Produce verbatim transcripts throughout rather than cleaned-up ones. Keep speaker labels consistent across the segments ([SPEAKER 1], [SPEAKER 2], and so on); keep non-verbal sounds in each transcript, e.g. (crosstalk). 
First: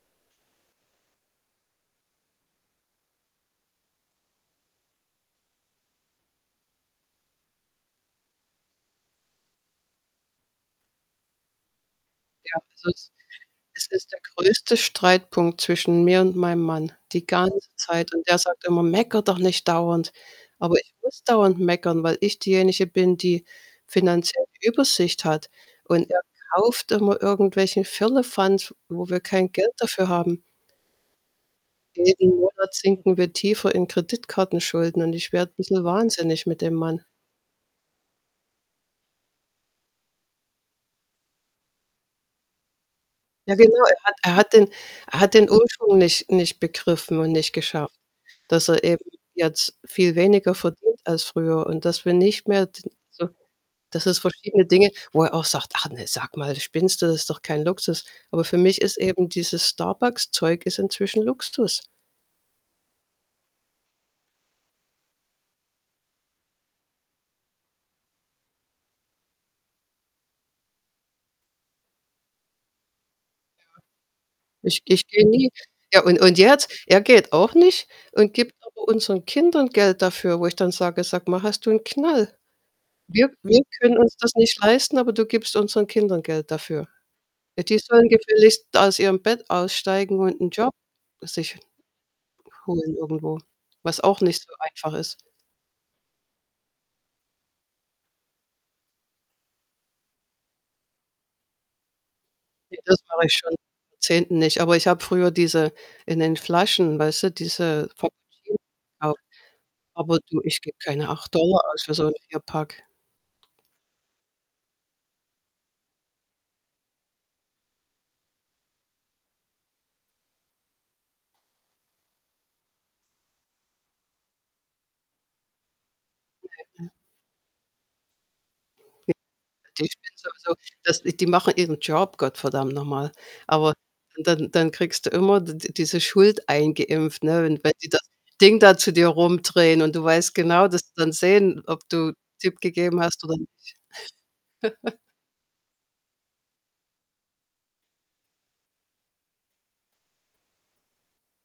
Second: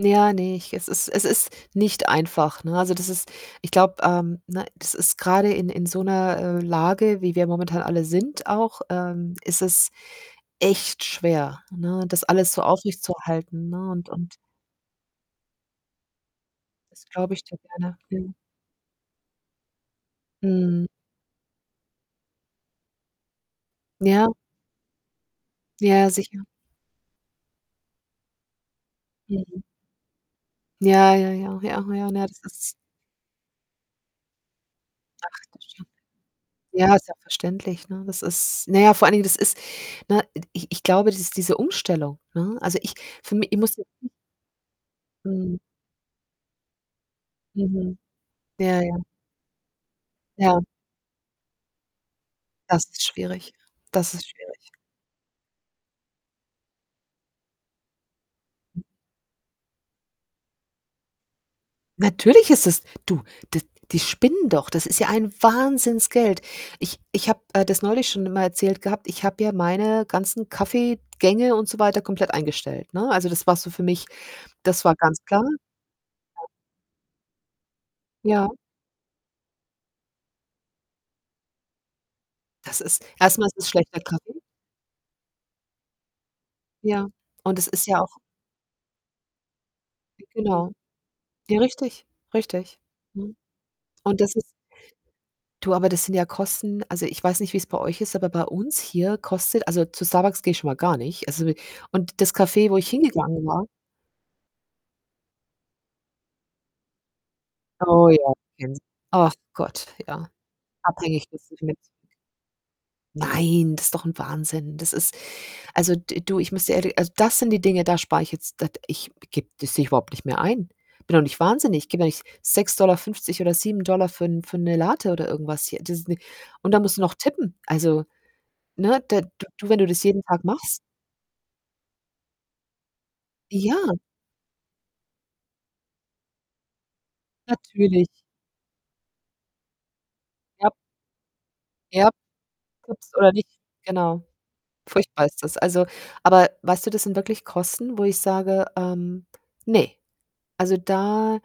[SPEAKER 1] Ja, ne, ich es ist es ist nicht einfach, ne? Also, das ist ich glaube, ähm, ne, das ist grade in in so 'ner, äh, Lage, wie wir momentan alle sind auch, ähm, ist es echt schwer, ne, das alles
[SPEAKER 2] Ja,
[SPEAKER 1] so
[SPEAKER 2] es ist
[SPEAKER 1] aufrechtzuerhalten,
[SPEAKER 2] es
[SPEAKER 1] ne? Und
[SPEAKER 2] ist der
[SPEAKER 1] und
[SPEAKER 2] größte Streitpunkt zwischen mir und meinem Mann die
[SPEAKER 1] glaube ich
[SPEAKER 2] ganze
[SPEAKER 1] dir gerne.
[SPEAKER 2] Zeit und
[SPEAKER 1] Mhm.
[SPEAKER 2] der sagt immer: „Mecker doch nicht dauernd.“ Aber
[SPEAKER 1] Mhm.
[SPEAKER 2] ich muss dauernd meckern, weil ich diejenige bin, die
[SPEAKER 1] Ja.
[SPEAKER 2] finanziell die Übersicht hat und
[SPEAKER 1] Ja,
[SPEAKER 2] er
[SPEAKER 1] sicher.
[SPEAKER 2] kauft immer irgendwelchen Firlefanz, wo wir kein
[SPEAKER 1] Mhm.
[SPEAKER 2] Geld dafür haben.
[SPEAKER 1] Ja, ja, ja, ja, ja, na ja,
[SPEAKER 2] Jeden
[SPEAKER 1] das ist
[SPEAKER 2] Monat sinken wir tiefer in Kreditkartenschulden und ich
[SPEAKER 1] Ach,.
[SPEAKER 2] werde bisschen
[SPEAKER 1] (unintelligible)
[SPEAKER 2] wahnsinnig mit dem
[SPEAKER 1] Ja,
[SPEAKER 2] Mann.
[SPEAKER 1] ist ja verständlich, ne? Das ist na ja, vor allen Dingen, das ist ne, ed ich ich glaube, das ist diese Umstellung, ne? Also, ich für mi
[SPEAKER 2] Ja,
[SPEAKER 1] ich
[SPEAKER 2] genau,
[SPEAKER 1] muss
[SPEAKER 2] er hat er hat den er hat den
[SPEAKER 1] Mhm.
[SPEAKER 2] Umschwung nicht nicht begriffen und nicht
[SPEAKER 1] Mhm.
[SPEAKER 2] geschafft, dass
[SPEAKER 1] Ja,
[SPEAKER 2] er eben
[SPEAKER 1] ja.
[SPEAKER 2] jetzt viel weniger
[SPEAKER 1] Ja.
[SPEAKER 2] verdient als früher und dass wir nicht mehr d
[SPEAKER 1] Das ist
[SPEAKER 2] so
[SPEAKER 1] schwierig.
[SPEAKER 2] dass
[SPEAKER 1] Das
[SPEAKER 2] es
[SPEAKER 1] ist
[SPEAKER 2] verschiedene
[SPEAKER 1] schwierig.
[SPEAKER 2] Dinge wo er auch sagt: „Ach ne, sag mal, spinnst du, das ist doch kein Luxus.“ Aber für mich
[SPEAKER 1] (unintelligible)
[SPEAKER 2] ist eben dieses Starbucks-Zeug ist inzwischen Luxus.
[SPEAKER 1] Natürlich ist es du die die spinnen doch. Das ist ja ein Wahnsinnsgeld. Ich ich habe, äh, das neulich schon immer erzählt gehabt, ich habe ja meine ganzen Kaffee-Gänge und so weiter komplett eingestellt, ne? Also, das war so für mich
[SPEAKER 2] Ich
[SPEAKER 1] das war
[SPEAKER 2] ich
[SPEAKER 1] ganz
[SPEAKER 2] gehe
[SPEAKER 1] klar.
[SPEAKER 2] nie ja, und und
[SPEAKER 1] (unintelligible)
[SPEAKER 2] er jetzt er geht auch nicht und
[SPEAKER 1] Ja.
[SPEAKER 2] gibt aber unseren Kindern Geld dafür, wo ich dann sage: „Sag mal, hast du 'n Knall?
[SPEAKER 1] Das ist
[SPEAKER 2] Wir
[SPEAKER 1] erstmal ist
[SPEAKER 2] wir
[SPEAKER 1] es
[SPEAKER 2] können
[SPEAKER 1] schlechter
[SPEAKER 2] uns das
[SPEAKER 1] Kaffee.
[SPEAKER 2] nicht leisten, aber du gibst unseren Kindern Geld dafür.
[SPEAKER 1] Ja, und
[SPEAKER 2] Ja,
[SPEAKER 1] es
[SPEAKER 2] die
[SPEAKER 1] ist ja
[SPEAKER 2] sollen
[SPEAKER 1] auch
[SPEAKER 2] gefälligst aus ihrem Bett aussteigen und 'n
[SPEAKER 1] Genau.
[SPEAKER 2] Job sich
[SPEAKER 1] Ja, richtig, richtig,
[SPEAKER 2] holen
[SPEAKER 1] ne?
[SPEAKER 2] irgendwo“, was
[SPEAKER 1] Und
[SPEAKER 2] auch
[SPEAKER 1] das
[SPEAKER 2] nicht so
[SPEAKER 1] ist
[SPEAKER 2] einfach ist.
[SPEAKER 1] Du, aber das sind ja Kosten also, ich weiß nicht, wie's bei euch ist, aber bei uns hier kostet also, zu Starbucks gehe schon mal gar nicht. Also (unintelligible) und das Café, wo
[SPEAKER 2] Ja,
[SPEAKER 1] ich
[SPEAKER 2] das mache ich
[SPEAKER 1] hingegangen
[SPEAKER 2] schon (unintelligible)
[SPEAKER 1] war
[SPEAKER 2] zehnten nicht. Aber ich habe früher diese in den Flaschen, weißt du, diese.
[SPEAKER 1] Oh ja,
[SPEAKER 2] (unintelligible)
[SPEAKER 1] kenne ich. Ach Gott,
[SPEAKER 2] Aber
[SPEAKER 1] ja.
[SPEAKER 2] du, ich gebe keine
[SPEAKER 1] Abhängig,
[SPEAKER 2] acht
[SPEAKER 1] dass ich
[SPEAKER 2] Dollar
[SPEAKER 1] mit
[SPEAKER 2] aus für so 'n Vierpack.
[SPEAKER 1] Nein, das ist doch 'n Wahnsinn. Das ist also, d du, ich müsste ehrli also, das sind die Dinge, da spare ich jetzt da ich gebe das sehe ich überhaupt nicht mehr ein. Bin doch nicht wahnsinnig. Ich gebe doch nicht sechs Dollar fünfzig oder sieben Dollar für 'n für 'ne Latte oder irgendwas hier. Das ist, ne und da
[SPEAKER 2] (unintelligible)
[SPEAKER 1] musst du noch tippen. Also, ne,
[SPEAKER 2] (unintelligible)
[SPEAKER 1] d du wenn
[SPEAKER 2] Die
[SPEAKER 1] du das
[SPEAKER 2] spinnen
[SPEAKER 1] jeden Tag
[SPEAKER 2] sowieso
[SPEAKER 1] machst?
[SPEAKER 2] dass äh, die machen ihren Job, Gott verdammt noch mal. Aber
[SPEAKER 1] Ja.
[SPEAKER 2] dann dann dann kriegst du immer d d diese Schuld eingeimpft, ne? Und wenn die das
[SPEAKER 1] Natürlich.
[SPEAKER 2] Ding da zu dir rumdrehen und du weißt genau,
[SPEAKER 1] Ja.
[SPEAKER 2] dass sie dann sehen, ob
[SPEAKER 1] Ja.
[SPEAKER 2] du Tip
[SPEAKER 1] (unintelligible)
[SPEAKER 2] gegeben hast
[SPEAKER 1] oder
[SPEAKER 2] oder
[SPEAKER 1] nicht,
[SPEAKER 2] nicht.
[SPEAKER 1] genau.
[SPEAKER 2] (chuckles)
[SPEAKER 1] Furchtbar ist das. Also aber weißt du, das sind wirklich Kosten, wo ich sage, ähm, ne. Also, da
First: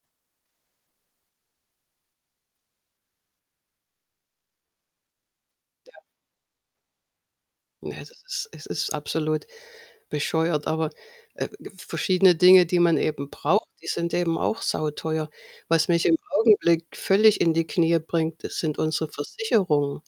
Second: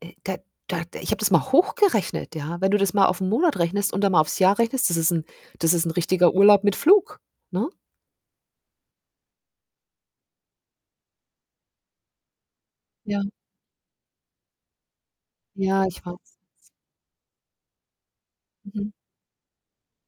[SPEAKER 1] äh, da da ich habe das mal hochgerechnet, ja? Wenn du das mal auf 'n Monat rechnest und dann mal aufs Jahr rechnest, das ist 'n das ist 'n
[SPEAKER 2] Ja.
[SPEAKER 1] richtiger Urlaub mit Flug, ne?
[SPEAKER 2] Ja, es ist es ist absolut bescheuert. Aber, äh, verschiedene Dinge, die man
[SPEAKER 1] Ja.
[SPEAKER 2] eben braucht, die sind eben auch sauteuer.
[SPEAKER 1] Ja,
[SPEAKER 2] Was
[SPEAKER 1] ich
[SPEAKER 2] mich im
[SPEAKER 1] weiß.
[SPEAKER 2] Augenblick völlig in die Knie bringt, das sind
[SPEAKER 1] Mhm.
[SPEAKER 2] unsere Versicherungen.